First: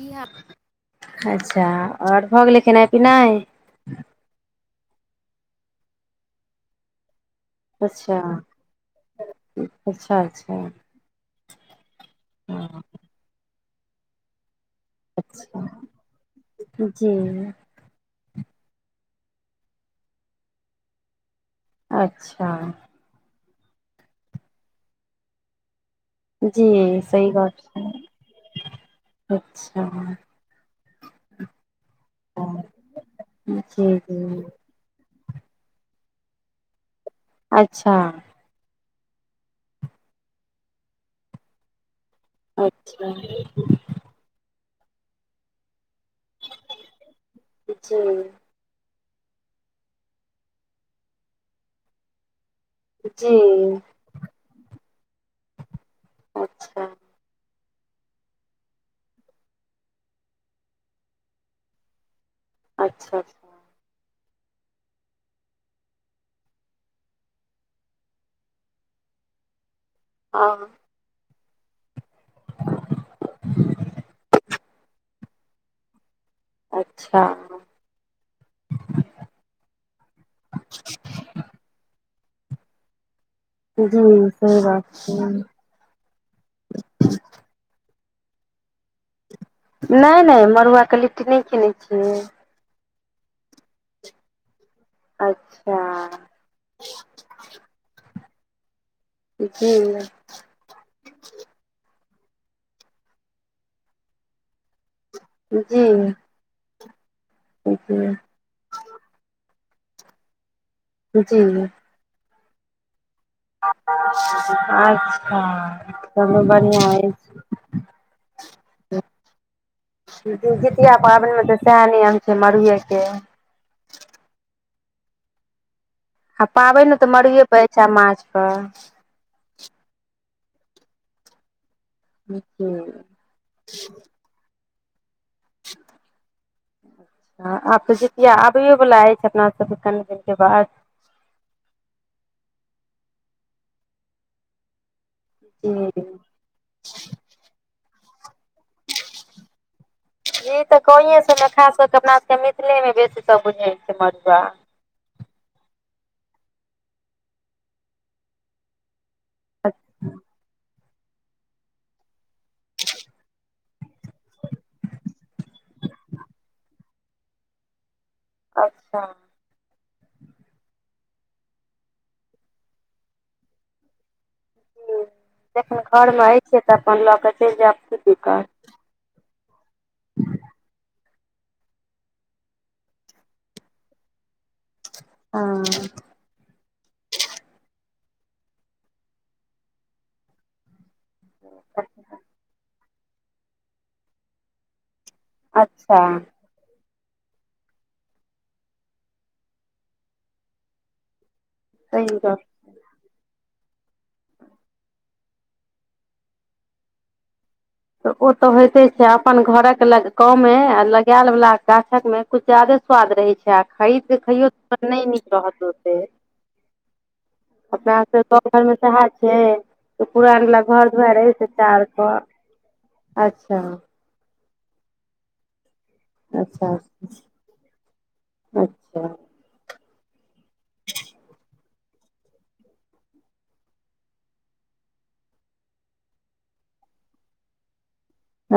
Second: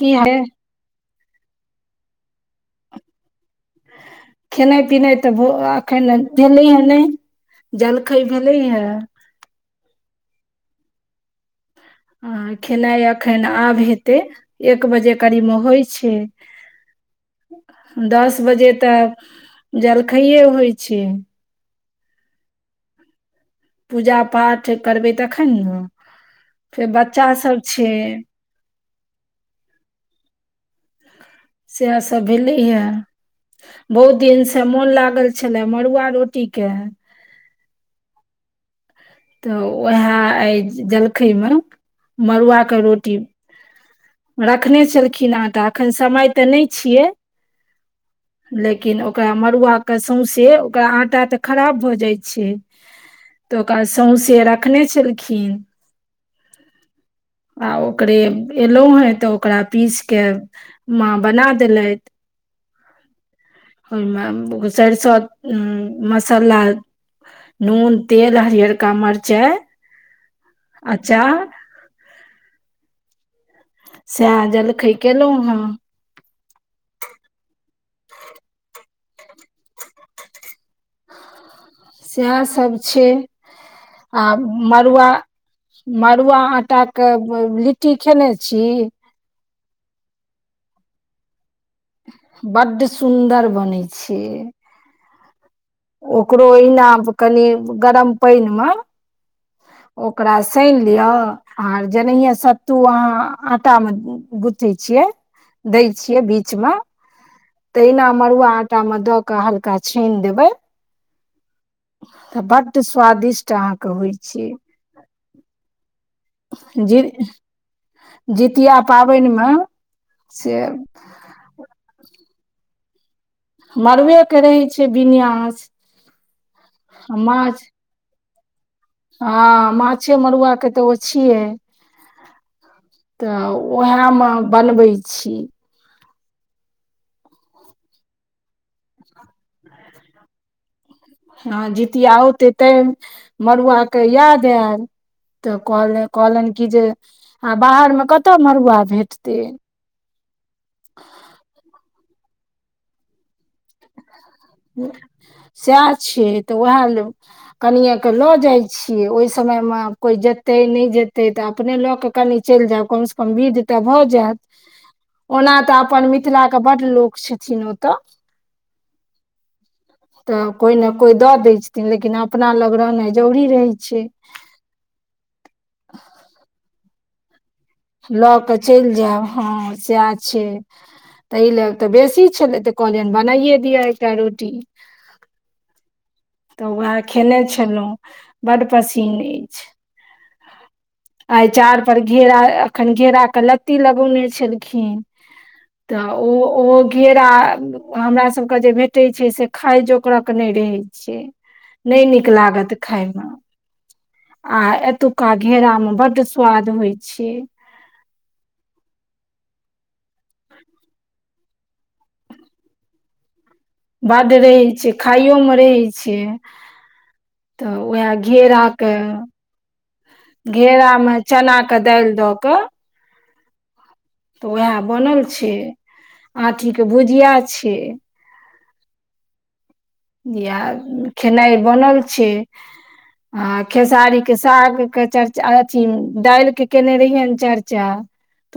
की हे अच्छा ओर भऽ गेलै खेनाइ पिनाइ खेनाइ पिनाइ त एखन भेलै ह नहि अच्छा जलखै भेलै हे अच्छा हँ खेनाइ अखन आब हेतै एक बजे करीब मे अच्छा होई छै जी दस बजे त जलखैए होइ छै अच्छा। पूजा पाठ करबै तखन ने फेर बच्चा सभ छै अच्छा। सेएह सभ अच्छा भेलै ह जी बहुत जी दिन से मोन लागल छलय मड़आ रोटी के अच्छा। त उएह अइ जलखैमे मड़ुआके अच्छा रोटी रखने छलखिन हे तऽ एखन समय तऽ नहि छियै जी लेकिन ओकरा मड़आके सौसे ओकरा आटा तऽ खराब भऽ जाइत छै जी तऽ ओकरा सौसे रखने छलखिन अच्छा आ ओकरे एलहुँ हे तऽ ओकरा पीसके माँ बना देलथि अच्छा। ओहि मे सरिसो मसाला नून तेल हरियरका मिरचाइ ह अच्छा। स्यज जेलखइ केलहु हँ अच्छा। सएह सभ छै जी आ सही बात मड़ुआ छै मड़ुआ आटा के लिट्टी खेने छी नहि नहि मड़ुआ के लिट्टी नहि किनै छियै बड़ सुदर बन छिय अच्छा। ओकरो इना कनि गरम पानि मे जी ओकर। सनि लियअ आर जेनहि सत्तू अहा आटा मे गुथै छियै दै जी छियै बीच मे तऽ एना जी मड़ुआ आटा मे दऽ के हल्का छान देबै जी। त बड्ड स्वादिष्ट अच्छा चलू बढ़िआँ अछि [unintelligible] जितिया पाबनि मे से तएह नियम छै मड़ुए के मरबे के रहै छै विन्यास अ पाबनि ने तऽ मरे पड़ै छै माछ पर ह माछे मरुआ के तऽ ओ छियै अच्छा त उह मे बनबै छी आब तऽ जितिया आबैए वला अछि अपना सभके कनि दिनक के बाद हँ जीतिया औते तै मड़ुआके याद आयल त कहल जी कहलनि कि जे आ बाहरमे कतऽ मड़ुआ भेटतै ई तऽ क सभ ने खा सभ तऽ अपना सभके मिथिले मे बेसी सभ बुझै छै मड़ुआ सएह छियै तऽ उएह कनिएके लऽ जाइ छियै ओहि। समय मे कोई जेते नहि जेते। ते तऽ अपने कऽ कनि चलि जाउ कमसँ कम विध तऽ भऽ जायत ओना तऽ अपन मिथिला के बड़ लोक छथिन ओतऽ अच्छा। त कोइ ने कोइ दऽ दै छथिन लेकिन अपना लग रहनाइ जरूरी रहैत छै जन घर मे अछिइ छियै तऽ अपन लऽ कऽ चलि जायब की लऽ दिक्कत के चलि जायब ह सएह छै ताहि लऽ तऽ बेसी छलै तऽ कहलियनि बनाइये दियअ एकटा रोटी आ तऽ उएह खेने छलहुँ बड़ पसीन अछि आ चाड़ पर घेरा एखन घेरा के लत्ती लगौ ने छलखिन त अच्छा ओहो ओहो घेरा हमरा सभके जे भेटै छै से खाय जोगरक नहि रहै छिय नहि सही नीक गप लागत खाय मे आ एतुका घेरा मे बड स्वाद होइ छै। तऽ ओ तऽ होइते छै अपन घरक गाव मे आ लगायल वला गाछकमे किछु ज्यादे स्वाद रहै छै आ खरीद कऽ बड्ड खैयौ रहै त छै नहि नीक खाइयोमे रहत रहै ओते छै तऽ अपना उएह ओत गाव घर मे घेराके सेह छै पुराल बला घर घेरामे दुआरिअय चनाके चार दालि दऽ कऽ पर---अच्छा तऽ उएह बनल छै आठी अच्छा के भुजिया छै अच्छा। इहा खेनाइ बनल छै। आ खेसारी के साग के चर्चा अथि दालि के केने रहिये नचर्चा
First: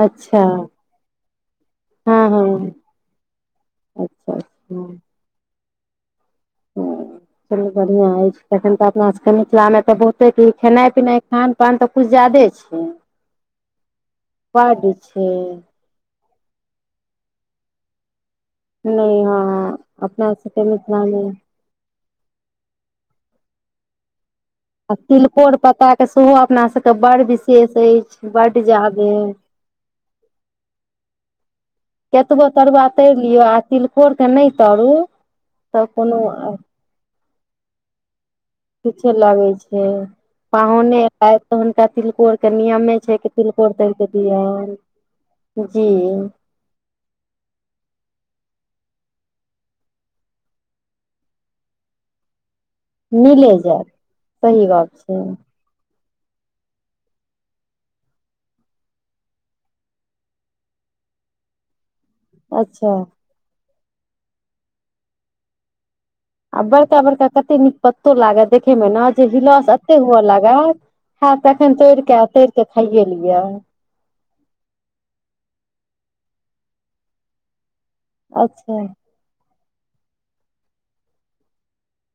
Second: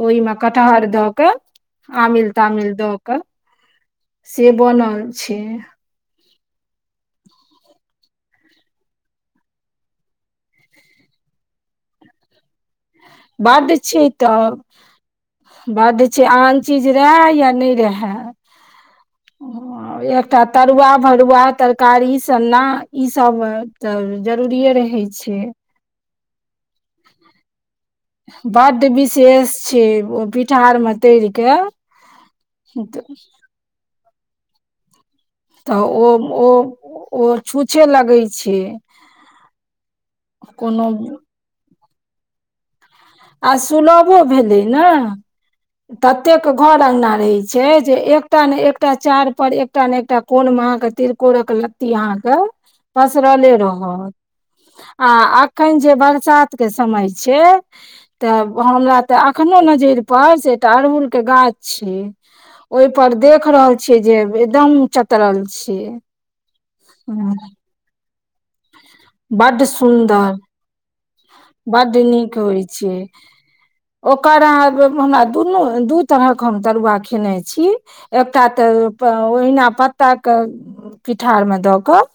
ओहिमे अच्छा कटहर दक हँ आमिल हँ तामिल दऽ कऽ अच्छा से अच्छा बनल छै। ह चलू बढ़िआ अछि तखन तऽ अपना सभके मिथिलामे तऽ बहुते किखेनाइ पिनाइ खान पान तऽ कछु ज्यदे छै। बद छय तऽ बड्ड छै बाद आन चीज रहै या नहि रहै नहि हँ अपना एकटा सबके तरुआ मिथिला मे भरुआ तर। कारी सन्ना ई सभ तऽ जरूरिेये आ रहै छै तिलकोर पत्ता के सेहो अपना सभ के बड़ विशेष अछि बड बड़ जादे विशेष छै ओ पिठारमे तरि कऽ कतबो तरुआ तरि लियौ आ तिलकोर के नहि तरू। तऽ ओ ओ छूछे लगे छै छुछे लगे छै कोनो पाहुने ऐतत त हुनका तिलकोर के नियमे छै कि आ तिलकोर तरि क सुलभो भेलै ने दीय जी ततेक घर अंगना रहै छै जे एकटा ने एकटा चार पर एकटा ने एकटा कोन मे अहाँ के तिलकोरक ल ति अहाँकेँ मिले पसरले जायत रहत सही गप छै आ एख एखन जे बरसात के समय छै। हमरा त अखने नजरि पर से एकटा अड़हुल के गाछ छय अच्छा ओहिपर देख रहल छियै जे एकदम चतरल छियै। आ बड़का बड़का कते नीक पत्तो लागत देखेमे ने जे बड्ड बिलस एते हुए सुन्दर लागत ह तखन बड्ड तोड़िक आ नीक तोर के होइ छै खायए लियै ओकर हमरा दुनू दू तरहक हम तरुआ खेने छी एकटा त अच्छा ओहिना पत्ताके पीठारमे दऽ कऽ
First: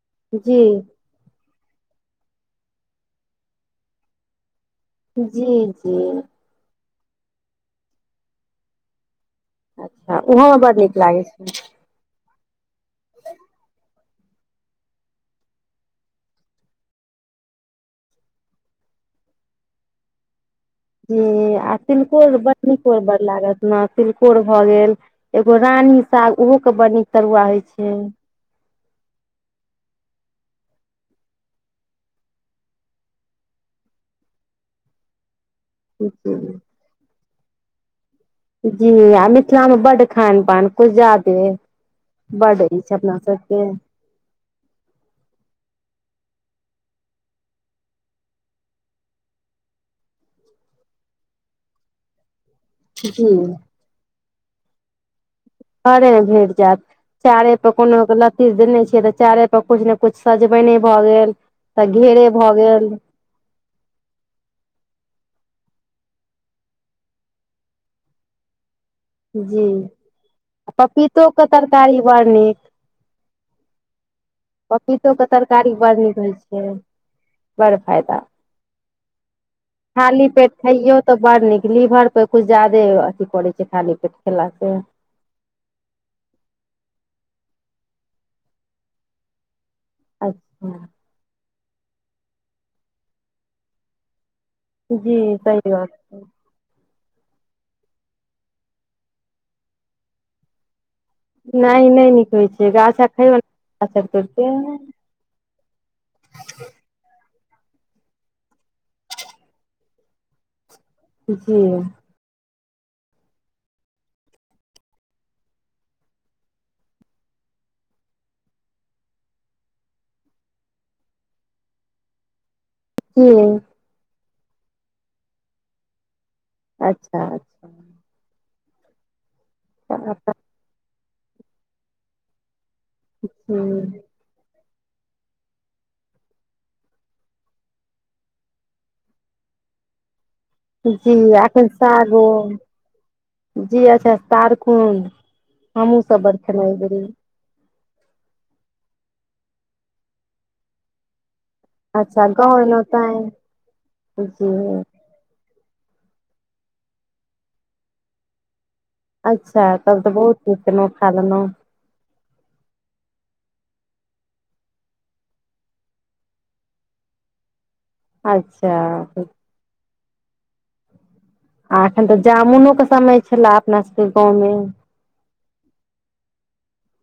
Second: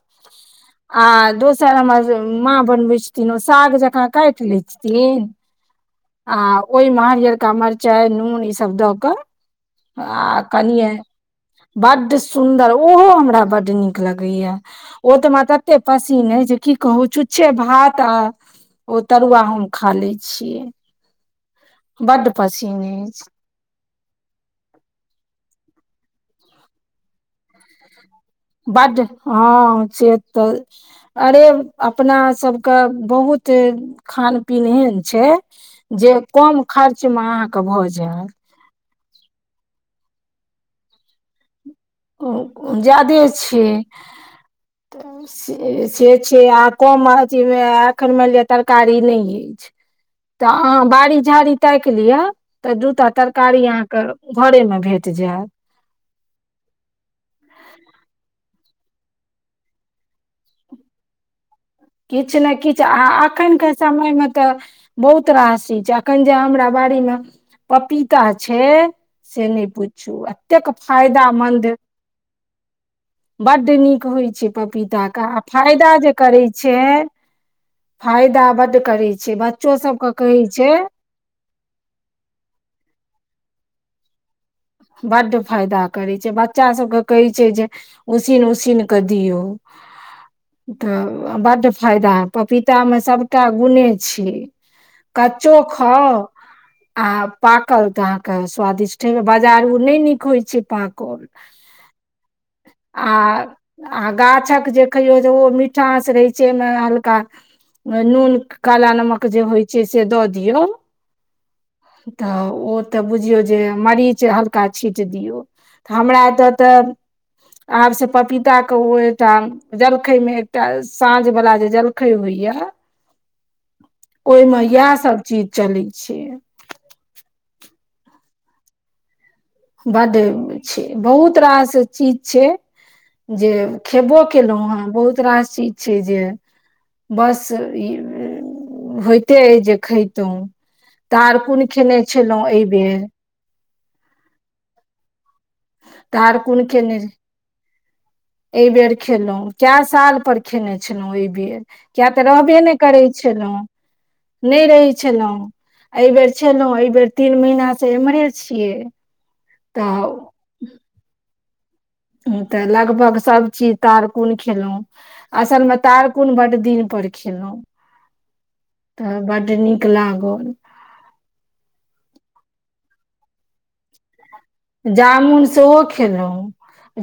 जी। आ दोसर हमर माँ बनवे छथिन ओ साग जका काटि लय जी जी आ ओहिमे हरियरका मिरचाइ नून ईसभ दऽ कऽ अच्छा आ ओहोमे बड कनिये। नीक लागै छै बड़ सुन्दर ओहो हमरा बड नीक लगैया ओ तऽ हमरा तत तते पसीन अय जे कि कहू छुछछे भात आ ओ तरुआ हम खा ले छियै। जी आ बड्ड तिलकोर बड़ पसीन नीकोर बड़ अछि लागत। जेना तिलकोर भ गेल एगो रानी साग ओहो के बड़ नीक तरुआ होइ छै बड निक ह से तऽ अरे अपना सभकऽ बहुत खान-पीन एहन छै जे कम खर्च मे अहाँकेँ भऽ जैत जी मिथिलामे बड खान पान किछु जादे बड्ड ई छै अपना ज्यादे सभके छियै से से छियै आ कम अथी मे आ एखन मैन लिअ तरकारी नै अइछै तऽ अहा बाड़ी झाड़ी ताकि लिअ तऽ दूटा जी तरकारी अहाँकेँ घरे मे भेट जायत घरे मे भेट जायत चारे पर कोनो लऽ देने छियै तऽ चारे पर कुछ ने कुछ सजबेने भए गेल तऽ घेरे किछु भऽ ने किछु गेल आ एखन के समय मे त। बहुत राशी छै अखन जे हमरा बड़ी मे पपीता छै से नहि जी पुछू एतेक पपीतो फायदा के मन्द तरकारी बड़ नीक बड़ नीक होइ छै पपीता पपीतो के आ तरकारी फायदा बड़ जे नीक होइ करे छै छै फायदा बड करै छै बच्चो सभके खाली कहै पेट छै खइयौ तऽ बड़ नीक लीवर पे कुछ ज्यादे अथि करे छै खाली पेट खेला से बड्ड फायदा करैत छै बच्चा सभके कहैत छै जे उसीन उसीन कऽ दियौ अच्छा तऽ बड्ड फायदा पपीता मे सभटा गुणे छी जी कचो सही बात खाउ। छै आ पाकल तऽ अहाँकेँ स्वादिष्ट हेव बाजार ओ नहि नीक होय छै पाकल नहि नहि नीक होइ छै गाछक खइयौ ने गाछक आ तोड़ के गाछ कऽ जे खौ ओ मि चस रहै छै मे हलका नून काला नमक जे होइ छै से द दियौ जी। त ओ तऽ बुझियौ जे मरीच हल्का छीट दियौ त हमरा एतय तऽ आब से पपीता कऽ ओहिठाम जलखै मे एकटा साझ वाला जे जलखै होइया हू ओहि मे इएह सभ चीज चलै छै अच्छा। बड़ अच्छा छै बहुत रास चीज छै जे जी खेबो केलहूँ ह बहुत रास चीज छै जे बस ई होइते जे खयइतहुँ जी तार कोन एखन खेने सागो छलहुँ एहि बेर जी अच्छा तारखुंड हमहु सभ बड़ तारकुन खेनाइी ए बेर खेलौ कऽ साल पर खेने छलहुॅं ए बेर किया तऽ अच्छा रहबे गाँव नहि एलहुँ करै तैं छलहु जी नहि रहै। हू एहि बेर छलहु एहि बेर तीन महिना से इमहरे छियै अच्छा तब तऽ बहुत नीचहुँ खा लेलहुँ। तऽ लगभग सभ चीज तारकुन खेलहुॅँ असलमे तार कोुन बड दिन पर खेलहूँ अच्छा तऽ बड़ नीक लागल आ एखन तऽ जामुनो के समय छले अपना सभके गाव मे जामुन सेहो खेलहुँ।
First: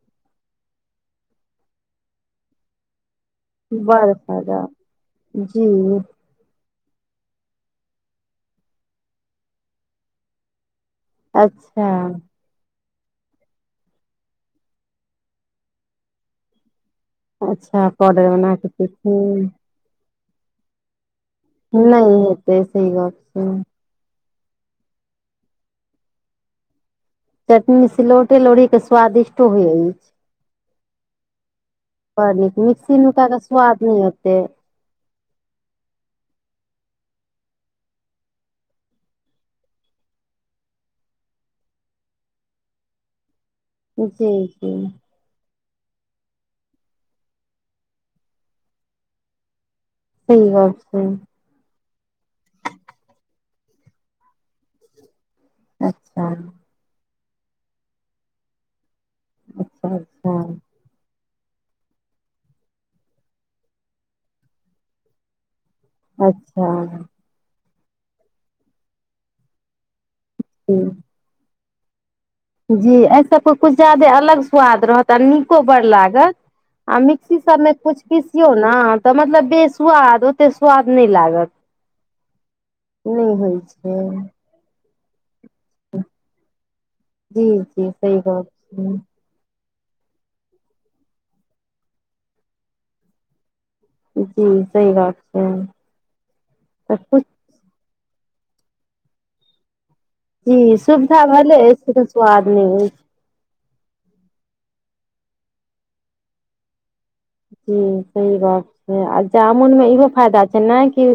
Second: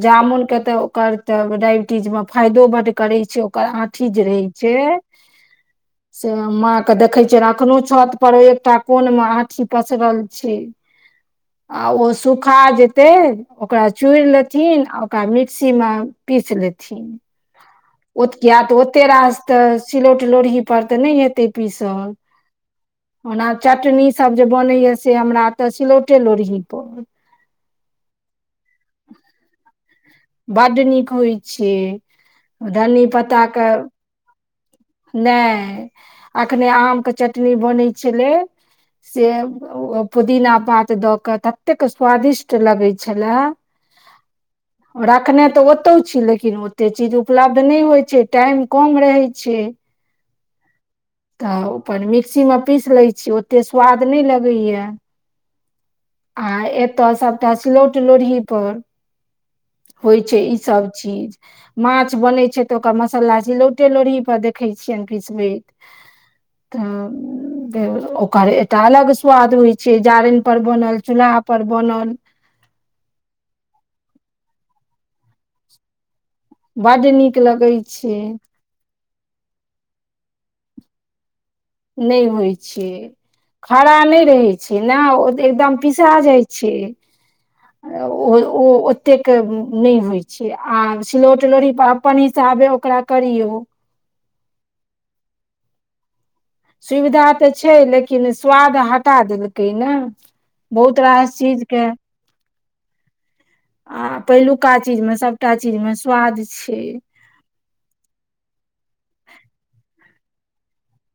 जामुन के तऽ ओकर त डायबिटीज मे फायदो बड करे छै। ओकर आठी बड़ जे रहै फायदा छै। जी से माँ के देखे छ अखनो छत पर एकटा कोन म आठी पसरल छै [inaudible] ओ सु उोखा जेतै ओकरा चूड़ लेथिन आ ओकरा मिक्सी मे पीस लेथिन। अच्छा ओ पाउडर बना कऽ त ओते रास पीथिन ते सिलौट लोढ़ी पर तऽ नहि हेते पीसल नहि हेतै सही गप छै ओना चाटनी। सभ जे बनैया से हमरा एतऽ सिलौटे लोरही पर चटनी सिलौटे लौरी के स्वादिष्टो होइ अछि। बड नीक होइ छै बड़ नीक मिक्सी धन्नी नुका के पत्ता स्वाद ने होते नहि अखने आम के चटनी बनैत छलै। स पुदीना पात दऽ कऽ ततेक स्वादिष्ट लगैत छलए जी राखने तऽ ओतौ छी लेकिन ओतेक चीज उपलब्ध नहि होइ छै टाइम कम रहै छै। सहि गप छै तऽ ओप मिक्सीमे पीस लैत छी ओते कऽ स्वाद नहि लगैया अच्छा एतऽ सभटा स्लौट लोढ़ी पर अच्छा होइ छै अच्छा ई सभ चीज माछ बनैत छै तऽ ओकर मसाला चिलौटे लोढ़ी पर देखैत छियनि किछ बेद। अच्छा। ओकर एकटा अलग स्वाद होइत छै जारनि परर जी बनल चल्हा। पर बनल। जी एहि सभके किछु जादे अलग स्वाद रहत आ नीको बड़ लागत आ बड्ड नीक मिक्सी सभमे लगै कु छै पीसियो ने ने तऽ मतलब बेस्वाद ओते सुवाद नहि लागत नहि होइ छैय नहि होइ छै खड़ा नहि रहै छै ने ओ एकदम पिसा जाइ छै जी जी सही गप ओ छै ओते कऽ के नहि होइ छै आ सिलौट लोढ़ी अपन हिसाबे ओकरा करियौ। जी सही बात छै। तऽ कुछ सुविधा त छै लेकिन स्वाद हटा देलकै ने जी, बहुत सुविधा रास भेले चीजके स्वाद नहि हो आ पहिलुकऽ चीज मे सभटा चीज मे स्वाद छै जी सही बात छै आ जामुन मे इहो फायदा छै न कि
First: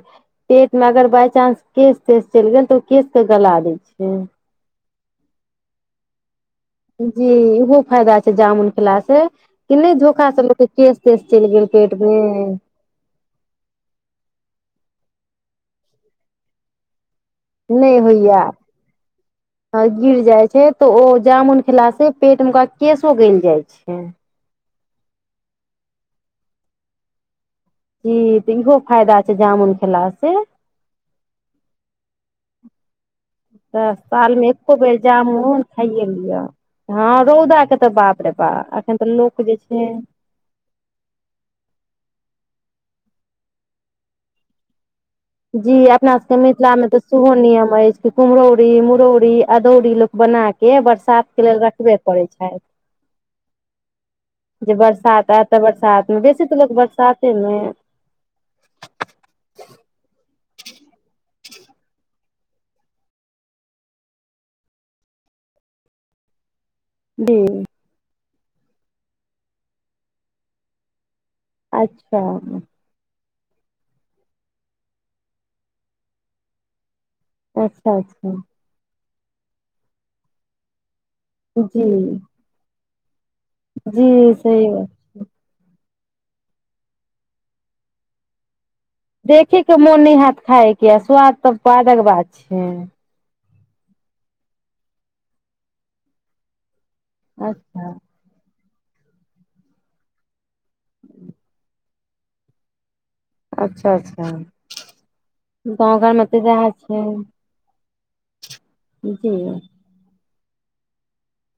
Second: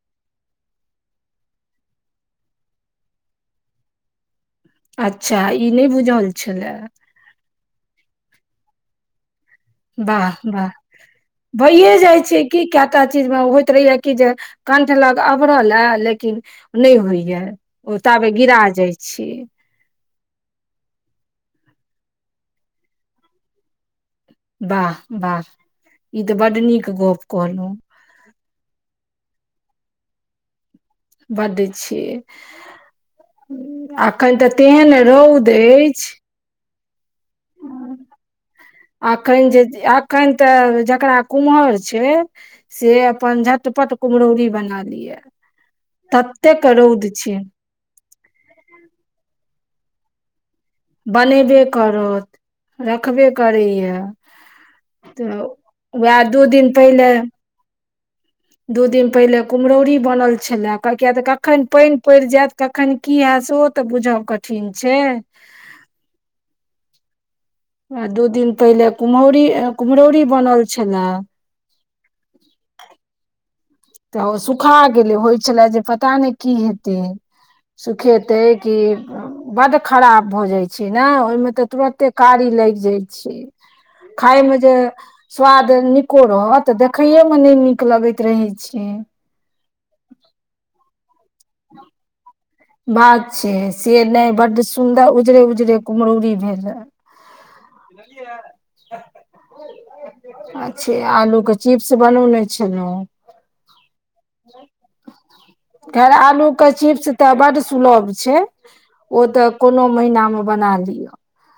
पेट मे अगर बााय चानंस केश तश चलि गेल तऽ ओ केश के गला दै छै अच्छा ई नहि बुझल छल जी ओहो फायदा छै जामुन खेलास कि नहि धोखा वाह सभमे वाह केश तेश चलि गेल पेट म कता चीज मे होयइत रहेया कि जे कंठ लग अबरल लेकिन नहि होइया नहि ओ ताबे होइया। गिरा जाइ छियै गिर जाय छै तऽ ओ जामुन खेला से पेट मे ओकरा केशो गल जाय छै। वाह ई तऽ बड नीक गप कहलहूँ जी तऽ इहो फायदा छै जामुन खेला स बड़ दै छियै तऽ साल अखन मे तऽ एको तेहन बेर रौद जामुन खाइये अछि लिअ हँ रौदाके तऽ बाप रे बा एखन तऽ लोक जे छै तऽ जेकरा कुम्हर छै से अपन झटपट कुम्हरौरी बना लिया जी अपना सभके मिथिला मे तऽ सेहो नियम अछि कुम्हरौरी मुरौरी अदौरी लोक बना के बरसात के लेल बनेबे रखबे पड़ै करत छै रखबे करैया जे बरसात आय तऽ बरसात मे उएह दू बेसी तऽ दिन लोकऽ पहिले बरसाते मे दू दिन पहिले कुम्हरौरी बनल छलए किया तऽ कखन पानि पड़ि जायत कखन कि हय से ओ तऽ बुझब कठिन छै जी। आ दू दिन पहिले कुम्हौरी कुम्हरौरी बनल छै लऽ अच्छा। तऽ ओ सुखा गेलै होइ छले जे पता नहि की हेतै अच्छा अच्छा सुखेते कि बड्ड खराब भऽ जाइ छै ने ओहिमे तऽ तुरते जी कारी लागि जाइ छै। जी खाय मे सही जे बात स्वाद नीको रहत तऽ देखै मे नहि नीक लगैत रहैत छियै देखेके मोन नहि हत खाय के आ स्वाद तऽ स्वादक बात छै बात छै से नहि बडड सुंन्दर उजरे उजरे कुम्ररी भेल रहे अच्छा। अच्छे आलू के चीप। बनौने छलहुँ अच्छा अच्छा घर खैर मते देह आलूके छै चिप्स तऽ बड़ सुलभ छै ओ तऽ जी कोनो महीना मे बना लियअ